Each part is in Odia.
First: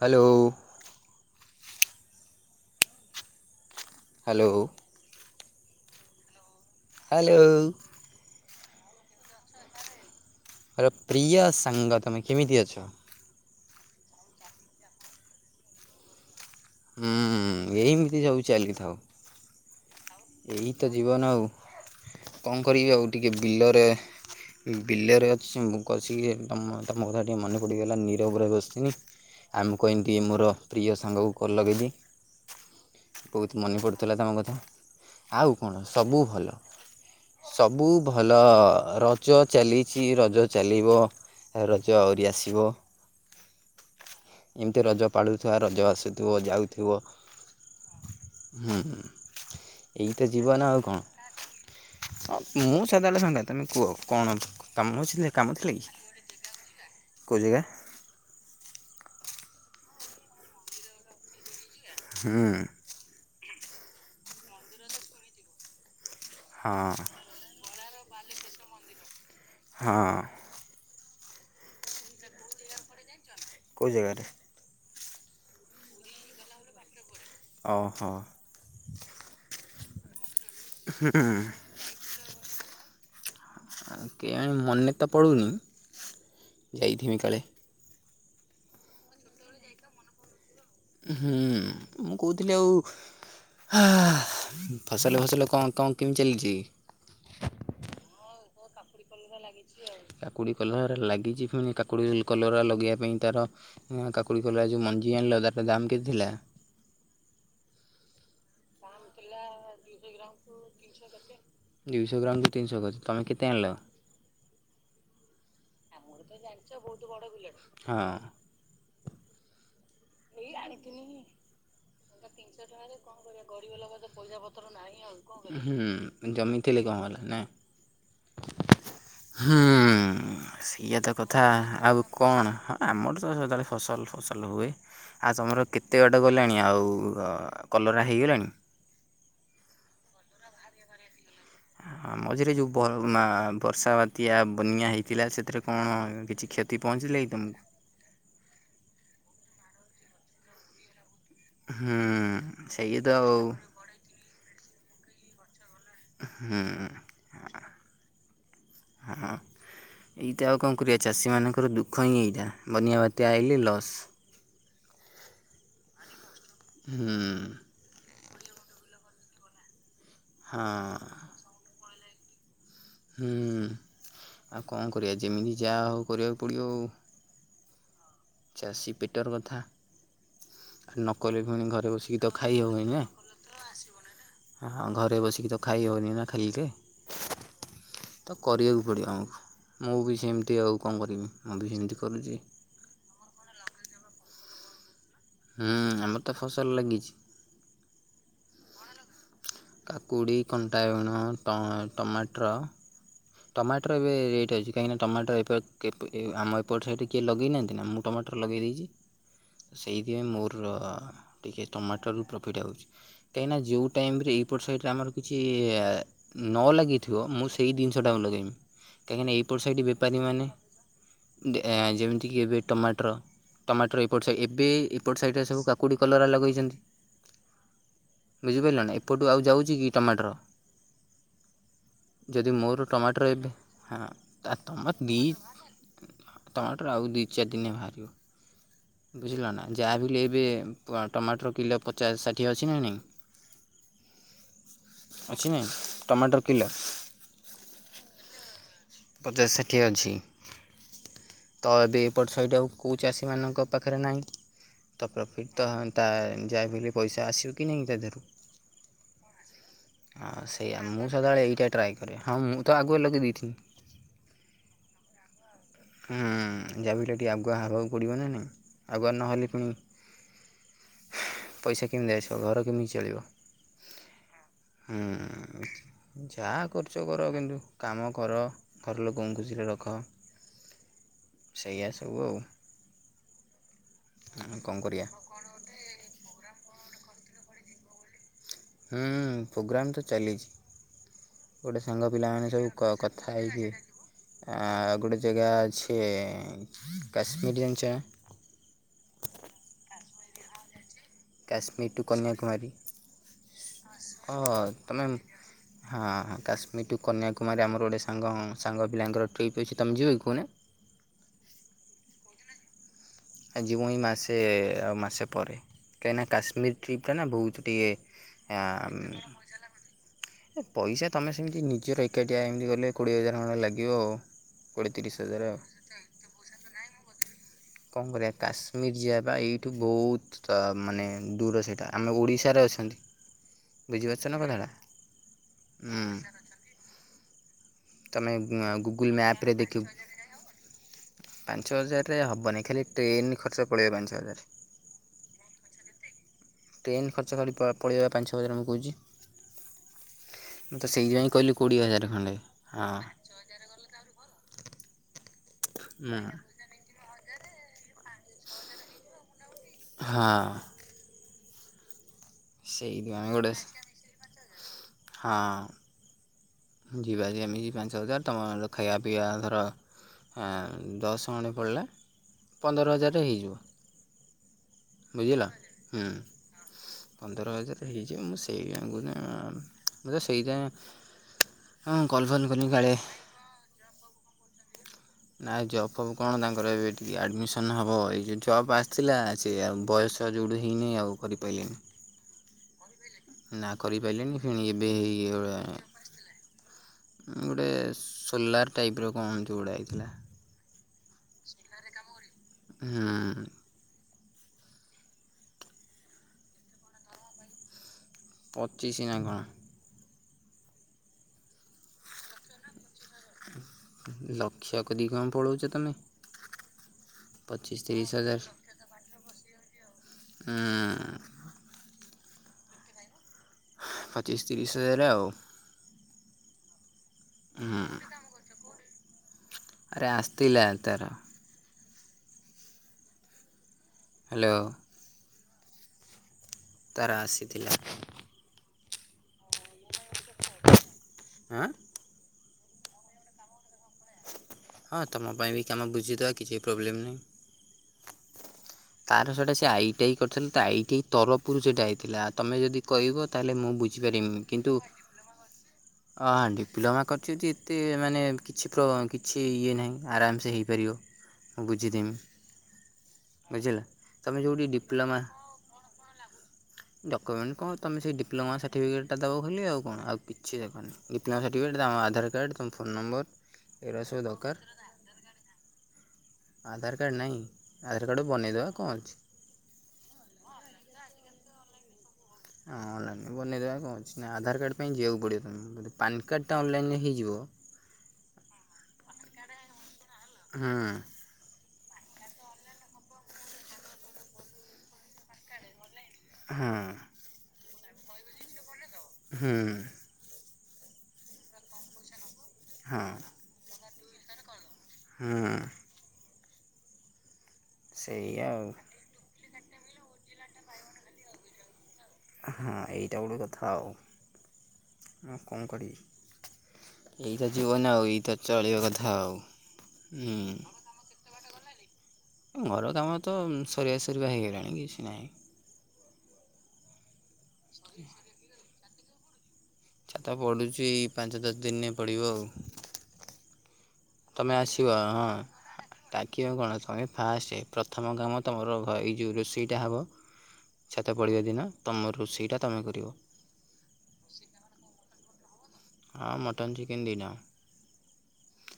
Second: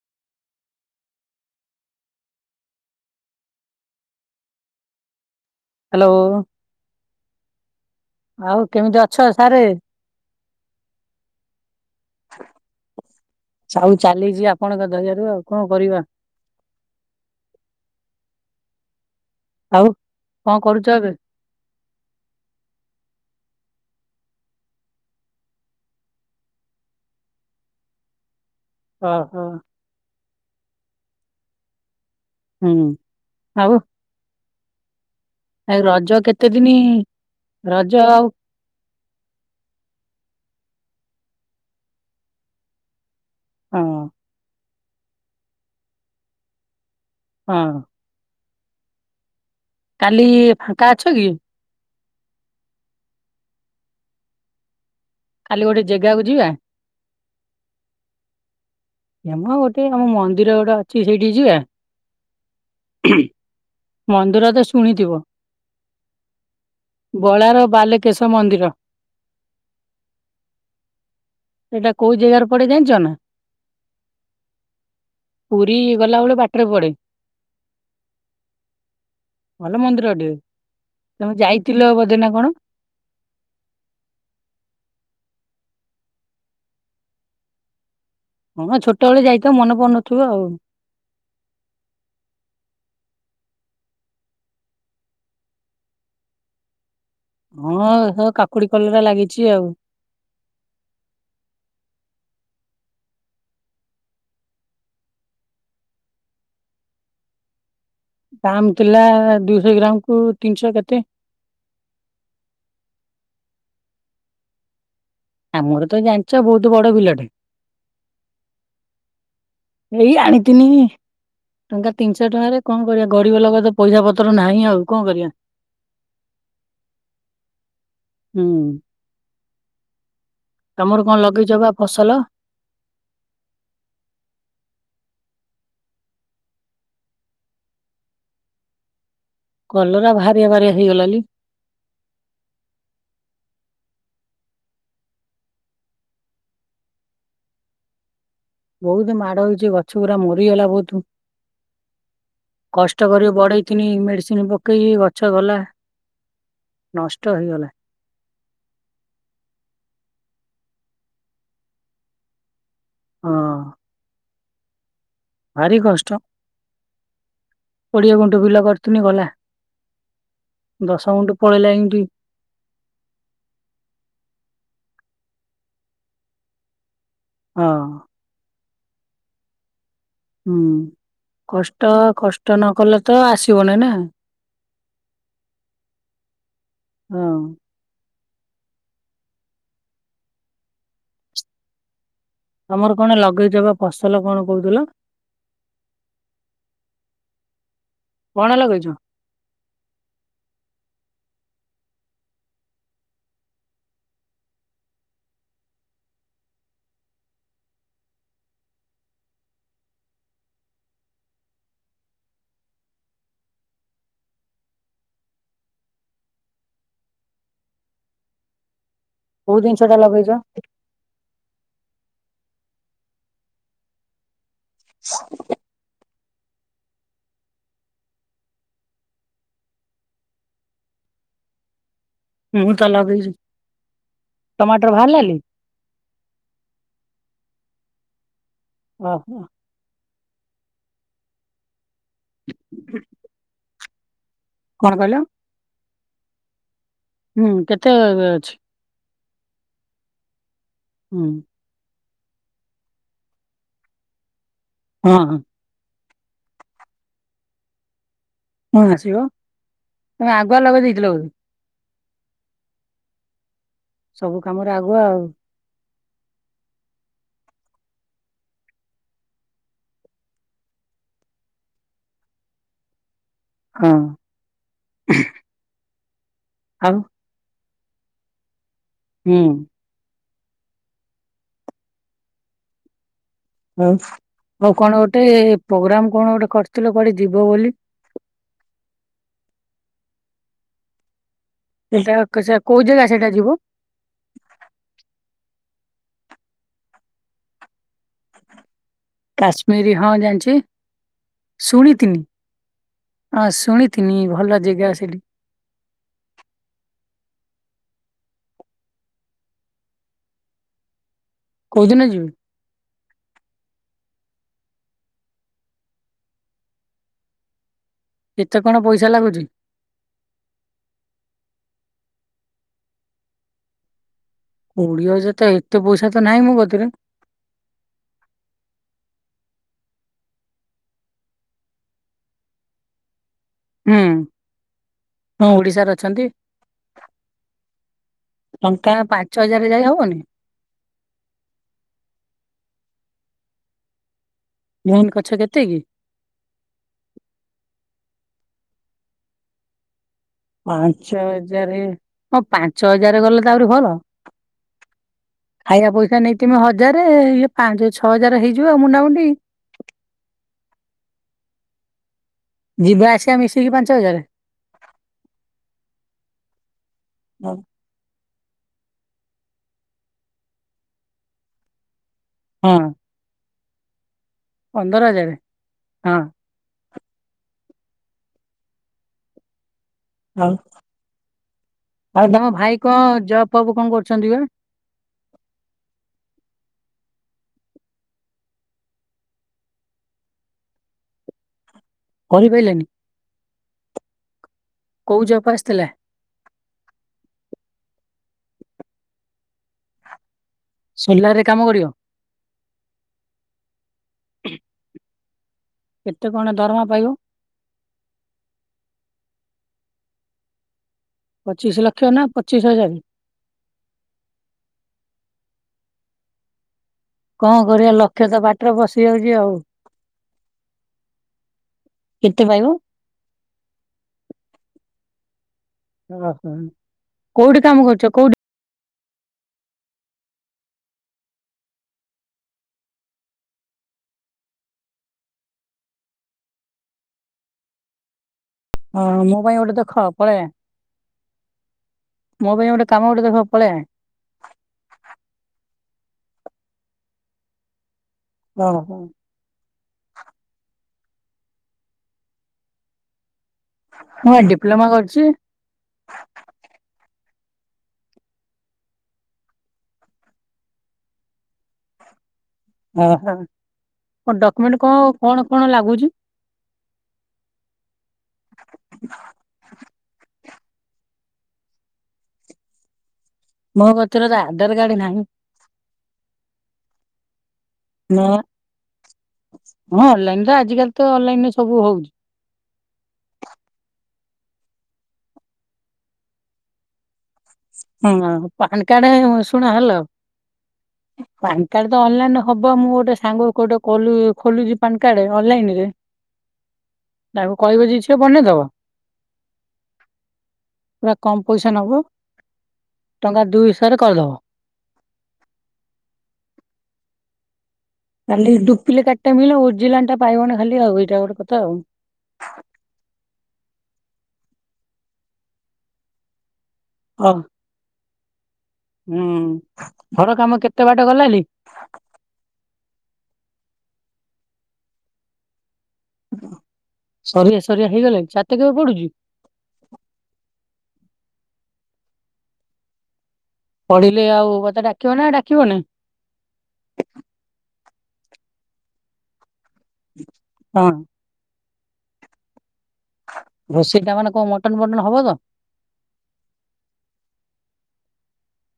ହ୍ୟାଲୋ। ହ୍ୟାଲୋ। ହାଲୋ। ହାଲୋ। ଆଉ କେମିତି ଅଛ ସାରେ? ମୋର ପ୍ରିୟ ସାଙ୍ଗ ତୁମେ କେମିତି ଅଛ? ଆଉ ଚାଲିଚି ଆପଣଙ୍କ ଦୟା ରୁ ଆଉ କଣ କରିବା? ହୁଁ ଏମିତି ସବୁ ଚାଲିଥାଉ। ଆଉ କଣ ଏଇ କରୁଛ ତ ଏବେ? ଜିବନ ଆଉ କଣ କରିବି ଆଉ ଟିକେ ବିଲରେ ବିଲରେ ଅଛି ମୁଁ ବଛିି ତମ ତମ କଥା ଟିକେ ମନେ ପଡିଗଲା ନିରବରେ ବସି ଇନି ଓହୋ ଆ, ମୁଁ କଇନି ଟିକେ ମୋର ପ୍ରିୟ ସାଙ୍ଗକୁ କଲ୍ ଲଗେଇବି। ହୁଁ ବହୁତ ଆଉ ମନେ ପଡ଼ୁଥିଲା ତୋମ କଥା। ଆଉ କଣ ରଜ ସବୁ କେତେ ଭଲ, ଦିନି ସବୁ ରଜ ଆଉ ଭଲ ର ଜ ଚାଲିଛି ରଜ ଚାଲିବ, ଏ ରଜ ଆଉରି ଆସିବ। ହଁ। ଏମିତି ରଜ ପାଳୁଥିବା ରଜ ଆସୁଥିବ ଯାଉଥିବ। ହଁ। ହୁଁ, ଏଇ କାଲି ତ ଜୀବନ ଆଉ ଫାଙ୍କା ଅଛ କଣ। କି? ହଁ ମୁଁ ସଦାବେଳେ ଫାଙ୍କା, ତୋମେ କୁଅ କଣ କାମ ଅଛି ଲେ କାମ କାଲି ଥିଲା ଗୋଟେ କି, ଜେଗାକୁ ଯିବା କୋଉ ଜାଗା? ୟାମ ଗୋଟେ ଆମ ମନ୍ଦିର ଗୋଟେ ଅଛି ସେଇଠିକି ଯିବା? ହୁଁ। ମନ୍ଦିର ତ ଶୁଣିଥିବ? ହଁ। ବଳାର ବାଲକେଶ ମନ୍ଦିର। ହଁ। ସେଟା କୋଉ ଜାଗାରେ ପଡେ ଜାଣିଚ ନା? କୋଉ ଜାଗାରେ? ପୁରୀ ଗଲାବେଳେ ବାଟରେ ପଡେ। ଓହୋ। ଭଲ ମନ୍ଦିର ଟେ। ହୁଁ। ଆ, କେଆଣି ମନେ ତ ପଡ଼ୁନି ଯାଇଥିମି କାଳେ। ହଁ ମୋ ଛୋଟବେଳେ ଯାଇଥିବ ମନେ ପଡୁନଥିବ ଆଉ। ହୁଁ ମୁଁ କଉଥିଲି ଆଉ ହଁ ଫସଲ ଫସଲ କଣ କଣ କେମିତି ଚାଲିଚି? କଣ ସେ କାକ କାକୁଡି, କଲରା ଲାଗିଚି ଆଉ। କାକୁଡ଼ି, କଲର ଲାଗିଛି, ପୁଣି କାକୁଡ଼ି, କଲରା ଲଗେଇବା ପାଇଁ ତାର ହଁ କାକୁଡି, କଲରା ଯୋଉ ମଞ୍ଜି ଆଣିଲେ ତାର ଟା ଦାମ୍ କେତେ ଥିଲା? ଦାମ୍ ଥିଲା ଦୁଇଶ ଗ୍ରାମ୍ କୁ ତିନିଶ କେତେ। ଦୁଇଶ ଗ୍ରାମ୍ କୁ ତିିନିଶ କରି। ତୋମେ କେତେ ଆଣିଲ? ଆମର ତ ଜାଣିଚ ବହୁତ ବଡ ବିଲଟେ। ହଁ। ଏଇ ଆଣିଥିନି ଟଙ୍କା ତ ତିନିଶ ଟଙ୍କାରେ କଣ କରିବା, ଗରିବ ଲୋକ ତ ପଇସା ପତର ନାହିଁ ଆଉ କଣ କରିବା। ଜମିଥିଲି କଣ ହେଲା ନାଇଁ? ହୁଁ। ହୁଁ ସେଇଆ ତମର ତ କଣ କଥା, ଲଗେଇଛ ବା ଆଉ ଫସଲ? କଣ? ହଁ ଆମର ତ ସଦାବେଳେ ଫସଲ ଫସଲ ହୁଏ, ଆଉ ତୋମର କେତେ ବାଟ ଗଲାଣି? ଆଉ ଉ, ଅ, କଲରା ହେଇଗଲାଣି? କଲରା ବାହାରିଆ ବାହାରିଆ ହେଇଗଲାନି। ହଁ ମଝିରେ ଯୋଉ ବ-ନା- ବର୍ଷା, ବାତ୍ଯା, ବନ୍ୟା ହେଇଥିଲା ସେଥିରେ କଣ କିଛି କ୍ଷ ତି ପହଞ୍ଚିଲା କି ତୋମକୁ? ବହୁତ ମାଡ ହେଇଛି, ଗଛ ଗୁରା ମରିଗଲା ବହୁତୁ। ହୁଁ ସେଇଆ ତ କଷ୍ଟକରି ଆଉ ବଢେଇଥିନି ମେଡିସିନ ପକେଇକି ଗଛ ଗଲା। ନଷ୍ଟ ହେଇଗଲା ହୁଁ। ହଁ ଏଇଟା ଆଉ କଣ କରିବା ଚାଷୀମାନଙ୍କର ଦୁଃଖ ହିଁ ଏଇଟା। ବନିଆ ବାତିଆ ହଁ ଆଇଲି ଲସ୍। ଭାରି କଷ୍ଟ। ହୁଁ। କୋଡିଏ ଗୁଣ୍ଠୁ ବିଲ କରିଥନି ଗଲା ହଁ ଦଶ ଗୁଁଠୁ ପଳେଇଲା ଏମତି। ହୁଁ ଆଉ କଁ କରିବା ଯେମିତି ଯାହା ହୋଉ କରିବାକୁ ପଡ଼ିବ ଆଉ। ହଁ। ଚାଷୀ ପେଟର କଥା। ହୁଁ। ଆ ନକଲେ ଫୁଣି କଷ୍ଟ ଘରେ ବସିକି ତ କଷ୍ଟ ନ ଖାଇହବନି କଲେ ନା। ତ ଆସିବନି ନା ଆ ଘରେ ବସିକି ତ ଖାଇ ହବନି ନା ଖାଲିରେ। ହଁ। ତ କରିବାକୁ ପଡ଼ିବ ଆମକୁ ମୁଁ ବି ସେମିତି ଆଉ କଣ କରିବି ମୁଁ ବି ସେମିତି କରୁଚି। ତମର କଣ ଲଗେଇଚ ବା ଫସଲ କଣ କହୁଥିଲ? ହୁଁ ଆମର ତ ଫସଲ ଲାଗିଛି। କଣ ଲଗେଇଚ? କାକୁଡ଼ି କଣ୍ଟା ବୁଣ ଟ ଟମାଟର। ଟମାଟର ଏବେ ରେଟ୍ ଅଛି କାହିଁକିନା ଟମାଟର ଏପଟ ଆମ ଏପଟ ସାଇଟ କିଏ ଲଗେଇନାହାନ୍ତି ନା ମୁଁ ଟମାଟର ଲଗେଇ ଦେଇଛି ସେଇଥିପାଇଁ ମୋର ଟିକିଏ ଟମାଟରୁ ପ୍ରଫିଟ୍ ଆଉଛି। କାହିଁକିନା ଜୋଉ ଟାଇମରେ ଏଇପଟ ସାଇଟରେ ଆମର କିଛି ନ ଲାଗିଥିବ ମୁଁ ସେଇ ଜି ସେଟା କୁ ଲଗେଇମି କାହିଁକି ନା ଏଇ କୋଉ ପଟ୍ ଜିନିଷ ସାଇଟି ଟା ବେପାରୀ ଲଗେଇଛ? ମାନେ ଯେମିତିକି ଏବେ ଟମାଟର ଟମାଟର ଏପଟ ସାଇଡ଼୍ ଏବେ ଏପଟ ସାଇଡ଼ରେ ସବୁ କା କୁଡ଼ି କଲରା ଲଗେଇଛନ୍ତି। ବୁଝିପାଆଇଲ ନା ଏପଟୁ ଆଉ ଯାଉଛି କି ଟମାଟର। ଯଦି ମୁଁ ତ ମୋର ଟମାଟର ଲଗେଇଛି ଏବେ ହଁ ଟମାଟର ଟମା ବାହାରିଲାଣି ଟମାଟର ଆଉ ଦି ଚାର ଦିନେ ବାହାରିବ। ଓହୋ ବୁଝିଲ ନା ଯାହା ବିି ଏଲବେ ଟମାଟର କିଲ ପଚ ଚାସ ଷାଠିଏ ଅଛି ନା ନାହିଁ। କଣ କହିଲ? ଅଛି ନାଇଁ ଟମାଟର କିଲ। ହୁଁ କେତେ ଅଛି? ପଚାଶ ଷାଠିଏ ଅଛି। ହୁଁ। ତ ଏବେ ଏପଟ ସେଇଟ ଆଉ କୋଉ ଚାଷୀମାନଙ୍କ ପାଖରେ ନାହିଁ ତ ହଁ ହଁ ପ୍ରଫିଟ୍ ତ ତା ଯାଆବିଲେ ପଇସା ଆସିବ କି ନାହିଁ ତା ଦେହରୁ। ହଁ ଆସିବ ଆ ତମେ ଆଗୁଆ ସେଇଆ ଲଗେଇ ଦେଇଥିଲ ମୁଁ ବୋଧେ ସଦାବେଳେ ଏଇଟା ଟ୍ରାଏ କରେ, ହଁ ମୁଁ ତ ଆଗୁ ଲଗେଇ ଦେଇଥିନି। ସବୁ କାମରେ ଆଗୁଆ ଆଉ। ହୁଁ, ଯାହାବି ହେଲେ ଟିକେ ଆଗୁଆ ହବାକୁ ପଡ଼ିବ ନା ନାଇଁ ଆଗୁଆ ନହେଲେ ପୁଣି ପଇସା କେମିତି ଆସିବ, ଘର କେମିତି ଚଳିବ? ହଁ। ହୁଁ, ଯାଆ ଆଉ କରୁଛ କର କିନ୍ତୁ କାମ କର। ଘର ଲୋକଙ୍କୁ ହୁଁ। ଖୁସିରେ ରଖ, ସେଇଆ ସବୁ ଆଉ। ଉଁ, ମୁଁ କଣ ଗୋଟେ ପୋଗ୍ରାମ କଣ ଗୋଟେ କରିଥିଲ କୁଆଡେ ଯିବ ବୋଲି? ହୁଁ ପ୍ରୋଗ୍ରାମ୍ ତ ଚାଲିଛି। ଗୋଟେ ସାଙ୍ଗ ସେଇଟା ପିଲାମାନେ ସେ ସବୁ କୋଉ ଜାଗା ସେଇଟା କଥା ଯିବ ହେଇକି ଆଉ ଗୋଟେ ଜାଗା ଅଛି କାଶ୍ମୀର ଜାଣିଛ? କାଶ୍ମୀରୀ ହଁ ଜାଣିଛି। କାଶ୍ମୀର ଟୁ କନ୍ୟାକୁମାରୀ ଶୁଣିଥିନି ଶୁଣିଥିନି ଓ ଭଲ ଜାଗା ତମେ ହଁ ସେଠି ହଁ କାଶ୍ମୀର ଟୁ କନ୍ୟାକୁମାରୀ ଆମର ଗୋଟେ ସାଙ୍ଗ ସାଙ୍ଗ ପିଲାଙ୍କର ଟ୍ରିପ୍ ଅଛି ତୁମେ ଯିବ କି କହୁନା। କୋଉଦିନ ଯିବି? ଆ ଜିିବୁ ଏଇ ମାସେ ଆଉ ମାସେ ପରେ କାହିଁକିନା କାଶ୍ମୀର ଟ୍ରିପ୍ଟ ଟା ନା ବହୁତ ଟିକେ ଏତେ ଆ। କଣ ପଇସା ଲାଗୁଛି ଏ ପଇସା ତମେ ସେମିତି ନିଜର ଏକାଠିଆ ଏମିତି ଗଲେ କୋଡ଼ିଏ ହଜାର ଖଣ୍ଡ ଲାଗିବ ଆଉ। କୋଡ଼ିଏ କୋଡିଏ ତିରିଶ ହଜାର ତ ଆଉ। ଏତେ ପଇସା ତ ନାହିଁ ମୋ ପାଖରେ। କଣ କରିବା କାଶ୍ମୀର ଯିବା ବା ଏଇଠୁ ବହୁତ ତ ମାନେ ଦୂର ସେଇଟା ଆମେ ଓଡ଼ିଶାରେ ଅଛନ୍ତି। ହୁଁ ବୁଝିପାରୁଛ ନା କଡ଼ା ହଁ ଓଡିଶାରେ ହୁଁ। ଅଛନ୍ତି ତୁମେ ଟଙ୍କା ଗୁଗୁଲ୍ ପାଞ୍ଚ ମ୍ୟାପ୍ ରେ ହଜାର ଯାଇ ଦେଖିବ ହବନି ପାଞ୍ଚ ହଜାରରେ ହେବନି ଖାଲି ଟ୍ରେନ୍ ଖର୍ଚ୍ଚ ପଳେଇବ ପାଞ୍ଚ ହଜାର। ମେନ କଛ କେତେ କି? ଟ୍ରେନ୍ ଖର୍ଚ୍ଚ ଖାଲି ପା ପଳେଇବା ପାଞ୍ଚ ହଜାର ମୁଁ କହୁଛି। ମୁଁ ତ ସେଇଆ ହିଁ କହିଲି କୋଡ଼ିଏ ହଜାର ଖଣ୍ଡେ ପାଞ୍ଚ ହଁ। ହଜାର ଗଲେ ତା ଆହୁରି ଭଲ। ଖାଇବା ମୁଁ ପଇସା ନେଇଥିମି ହଜାର ଇଏ ପାଞ୍ଚ ଛଅ ହଜାର ହେଇଯିବ ଆଉ ମୁଣ୍ଡାମୁଣ୍ଡି। ହଁ। ଯିବା ସେଇଦି ପାଇଁ ଆସିବା ଗୋଟେ ମିଶିକି ପାଞ୍ଚ ହଜାର ହଁ ଯିବା ଆରି ଏମିତି। ପାଞ୍ଚ ଛଅ ହଜାର ତୁମର ଖାଇବା ପିଇବା ଧର ଆଁ ଦଶ ଖଣ୍ଡେ ପଡ଼ିଲା। ହଁ ପନ୍ଦର ହଜାର ରେ ହେଇଯିବ। ପନ୍ଦର ହଜାର ବୁଝିଲ ହୁଁ ହଁ ପନ୍ଦର ହଜାର ହେଇଯିବ ମୁଁ ସେଇାକୁ ମୁ ତେ ଆଉ ସେଇଟା ହଁ କଲ ଫଲ ନ କଲି କାଳେ ବାପ ବୋଉ କଣ କରୁଛନ୍ତି ବା? ନା ଜବ ଫବ୍ କଣ ତାଙ୍କର ଏବେ ଟିକିଏ ଆଡମିସନ ହବ ଏଇ ଯଉ ଜବ୍ ଆସିଥିଲା ସେଏଉ ବୟସ ତ ଯୋଡ଼ି ହେଇନି ଆଉ କରିପାରିଲେନି। କହିପାରିଲାନି ନା କରିପାରିଲେନି ଫେଣି ଏବେ କୋଉ ଏଇ ଜବ୍ ଗୁଡା ଆସିଥିଲା ଗୋଟେ ସୋଲାର ଟାଇପ୍ ର କଣ ଏମିତି ଗୁଡ଼ା ଆଇଥିଲା। ସୋଲାର ରେ କାମ କରିବ। ହୁଁ ଉଁ। କେତେ କଣ ଦରମା ପାଇବ? ପଚିଶି ନା କଣ? ପଚିଶ ଲକ୍ଷ ନା ପଚିଶ ହଜାର। ଲକ୍ଷ କତିକି କଣ ପଳାଉଛ ତମେ? କଣ ପଚିଶ କରିବା ତିରିଶ ଲକ୍ଷ ହଜାର ତ ପାଟିରେ ପସି ଯାଉଛି ଆଉ। ହୁଁ। କେତେ ପାଇବ? ପଚିଶ ତିରିଶ ହଜାର ଆଉ। ଓହୋ କୋଉଠି ହୁଁ କାମ କରୁଛ କୋଉଠି ଆରେ ଆସିଥିଲା, ତାର ହ୍ୟାଲୋ। ତାର ଆସିଥିଲା। ହଁ ମୋ ପାଇଁ ଗୋଟେ ଦେଖ [unintelligible] ଆଁ ମୋ ପାଇଁ ଗୋଟେ କାମ ଗୋଟେ ଦେଖ [unintelligible] ହଁ ତୁମ ପାଇଁ ବି କାମ ବୁଝିଦବା କିଛି ପ୍ରୋବ୍ଲେମ୍ ନାହିଁ। ହଁ ହଁ। ତ ସେଟା ସେ ଆଇ ଟି ଆଇ କରିଥିଲା ତ ଆଇ ଟି ଆଇ ତରଫପରୁ ସେଇଟା ହେଇଥିଲା ତମେ ଯଦି କହିବ ତାହେଲେ ମୁଁ ବୁ ମୁଁ ବା ବୁଝପାରବିନି, କିନ୍ତୁ ଡିପ୍ଲୋମା କରିଛି ହଁ ଡିପ୍ଲୋମା କରିଚ ଏତେ ମାନେ କିଛି ପ୍ର କିଛି ଇଏ ନାହିଁ ଆରାମସେ ହେଇପାରିବ। ବୁଝିଦେମି। ବୁଝିଲା ଓହୋ ତମେ ଯୋଉଠି ଡକ୍ୟୁମେଣ୍ଟ କଣ ଡିପ୍ଲୋମା କଣ କଣ ଲାଗୁଚି? ଡକ୍ୟୁମେଣ୍ଟ କଣ ତମେ ସେଇ ଡିପ୍ଲୋମା ସାର୍ଟିଫିକେଟା ଦେବ ଖାଲି ଆଉ କଣ ଆଉ କିଛି ଦରକାର ନାହିଁ। ଏତେ ସର୍ଟିିକଟ ତମ ଆଧାର କାର୍ଡ଼ ତୁମ ଫୋନ ନମ୍ବର। ମୋ ଏଗୁରା ସବୁ କତିରେ ତ ଦରକାର ଆଧାର କାର୍ଡ ନାହିଁ। ଆଧାର କାର୍ଡ଼ ନାହିଁ ଆଧାର କାର୍ଡ଼ ନା ବନେଇଦେବା କଣ ଅଛି। ହଁ ଅନଲାଇନ ର ଆଜିକାଲି ତ ଅନଲାଇନରେ ସବୁ ହୋଉଛି। ହଁ ଅନଲାଇରେବି ବନେଇଦବା କଣ ଅଛି ନା ଆଧାର କାର୍ଡ଼ ପାଇଁ ଯିବାକୁ ପଡ଼ିବ ତମ ଯଦି ପନ୍ କାର୍ଡ଼ଟା ଅନଲାଇନରେ ହେଇଯିବ। ହଁ ପାନ କାର୍ଡ ଶୁଣ ହେଲୋ ହୁଁ ପାନ କାର୍ଡ ତ ଅନଲାଇନ ହବ ମୁଁ ଗୋଟେ ସାଙ୍ଗ ଗୋଟେ ଖୋଲୁ ଖୋଲୁଛି ପାନ କାର୍ଡ ଅନଲାଇନରେ। ହଁ। ତାଙ୍କୁ କହିବା ଯଦି ସିଏ ବନେଇଦବ। ହୁଁ ହୁଁ। ପୁରା କମ ପଇସା ନବ। ହୁଁ। ଦୁଇ ଶହରେ ଖୋଲିଦବ। ହୁଁ ହୁଁ। ସେଇଆ କାଲି ଆଉ ଡୁପିଲିକେଟଟା ମିଳିଲ ଓଜିଲାଣି ଟା ପାଇବନି ଖାଲି ଆଉ ଏଇଟା ଗୋଟେ କଥା ଆଉ। ହଁ ଏଇଟା ଗୋଟେ କଥା ଆଉ, କଣ କରିବି? ଅ ଏଇ ତ ଜୀବନ ଆଉ ଏଇ ତ ଚଳିବା କଥା ହୁଁ ଆଉ ଘର କାମ ହୁଁ କେତେ ବାଟ ଗଲାଣି? ଘର କାମର ତ ସରିବା ସରିବା ହେଇଗଲାଣି କିଛି ନାହିଁ। ସରିଆ ସରିଆ ହେଇଗଲାଣି ଛାତ କେବେ ପଡୁଛି? ଛାତ ପଡ଼ୁଛି ପାଞ୍ଚ ଦଶ ଦିନରେ ପଡ଼ିବ ଆଉ। ପଡିଲେ ଆଉ ମତେ ଡାକିବ ନା ଡାକିବନି? ଡାକିବା କଣ ତୁମେ ଫାଷ୍ଟ ପ୍ରଥମ କାମ ତମର ଏଇ ଯେଉଁ ରୋଷେଇଟା ହେବ। ହଁ। ପଳିଆ ଦିନ ତମ ରୋଷେଇଟା ତମେ କରିବ। ରୋସାଇଟା ମାନେ କଣ ମଟନ ଫଟନ ହବ ତ? ହଁ ମଟନ୍ ଚିକେନ୍ [unintelligible]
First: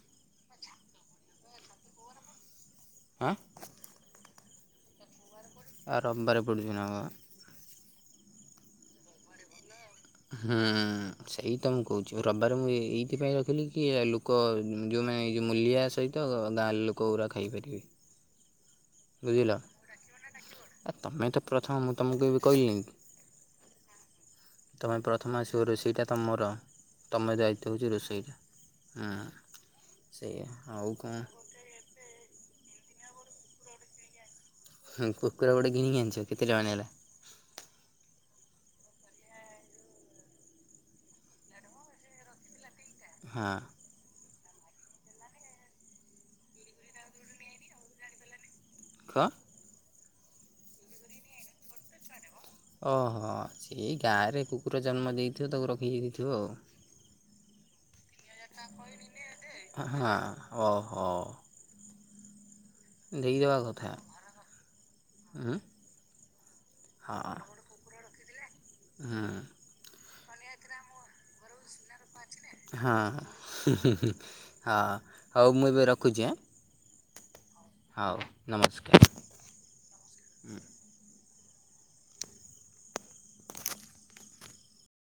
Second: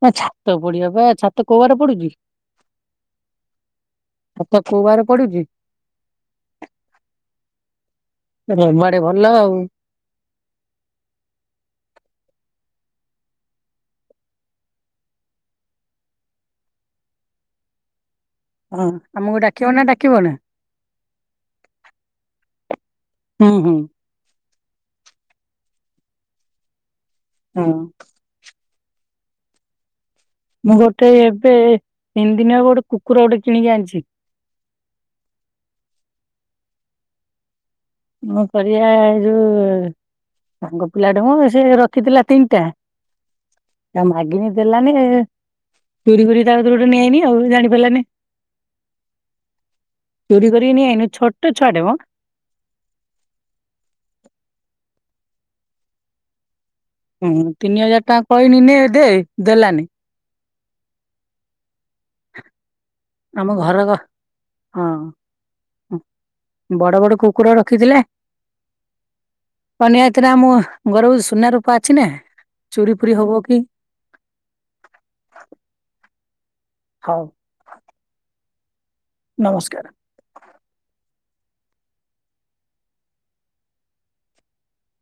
ନା ଛାତ ପଡିବା ବା ଛାତ କୋଉବାରରେ ପଡୁଛି କି? [inaudible] ଛାତ କୋଉବାର ପଡୁଛି? ଆ ରବିବାରରେ ପିଡ଼ିଛି ନାଁ। ରବାଡେ ଭଲ ଆଉ ହୁଁ ସେଇ ତ ମୁଁ କହୁଚି ରବିବାରେ ମୁଁ ଏ ଏଇଥିପାଇଁ ରଖିଲି କି ଲୋ କ ଯଉ ମେ ଏଇ ଯଉ ମୂଲିଆ ସହିତ ଗାଁ ଲୋକ ଗୁରା ଖାଇପାରିବେ। ହଁ ଆମକୁ ବୁଝିଲ ଡାକିବ ନା ଡାକିବନି? ଆ ତମେ ତ ପ୍ରଥମ ମୁଁ ତମକୁ ଏବେ କହିଲିନି କି। ହୁଁ ହୁଁ। ତମେ ପ୍ରଥମ ଆସିବ ରୋଷେଇ ଟା ତମର ତମ ହଁ ଦାୟିତ୍ଵ ହଉଚି ରୋଷେଇଟା ହାଁ। ମୁଁ ଗୋଟେ ଏବେ ତିନି ଦିନ ହେବ ଗୋଟେ କୁକୁର ଗୋଟେ କିଣିକି ଆଣିଛି। ହୁଁ କୁକୁର ଗୋଟେ କିଣିକି ଆଣିଚ କେତେ ଟଙ୍କା ନେଲା? ମ କରିବା ହେ ଯୋଉ ସାଙ୍ଗ ପିଲାଟା ମ ସେ ରଖିଥିଲା ତିନିଟା। ହଁ। ଆ ମଗିନି ଦେଲାନି ଏ। ଚୋରି କରି ତାଙ୍କ ଦୁରୁ ଗୋଟେ ନେ ନି ଆଉ ଜାଣି ପାରିଲାନି। କ ଚୋରି କରିକି ନନେଇ ଆଇଲେ ଛୋଟ ଛୁଆଡେ ମ। ଓହୋ ସେଇ ଗାଁରେ କୁକୁର ଜନ୍ମ ଦେଇଥିବ ତାକୁ ରଖିକି ଦେଇଥିବ ଆଉ। ହୁଁ ତିନି ହଜାର ଟା ହଁ ଓହୋ। ହ ଦେଇ ଦବା କଥା। ଉଁ ହଁ ବଡ ବଡ ହଁ। କୁକୁର ରଖିଥିଲେ। ହୁଁ। ପନିଆ ଥିଲା ମୁଁ ଗରୁ ସୁନ ରୁ ପା ଅଛି ନା। ଚୋରି ହଁ ଫୋରି ହବ କି ହୁଁ ହୁଁ ହଉ ମୁଁ ଏବେ ରଖୁଛି ଆଁ। ହଉ। ହଉ ନମସ୍କାର। ନମସ୍କାର। ହୁଁ।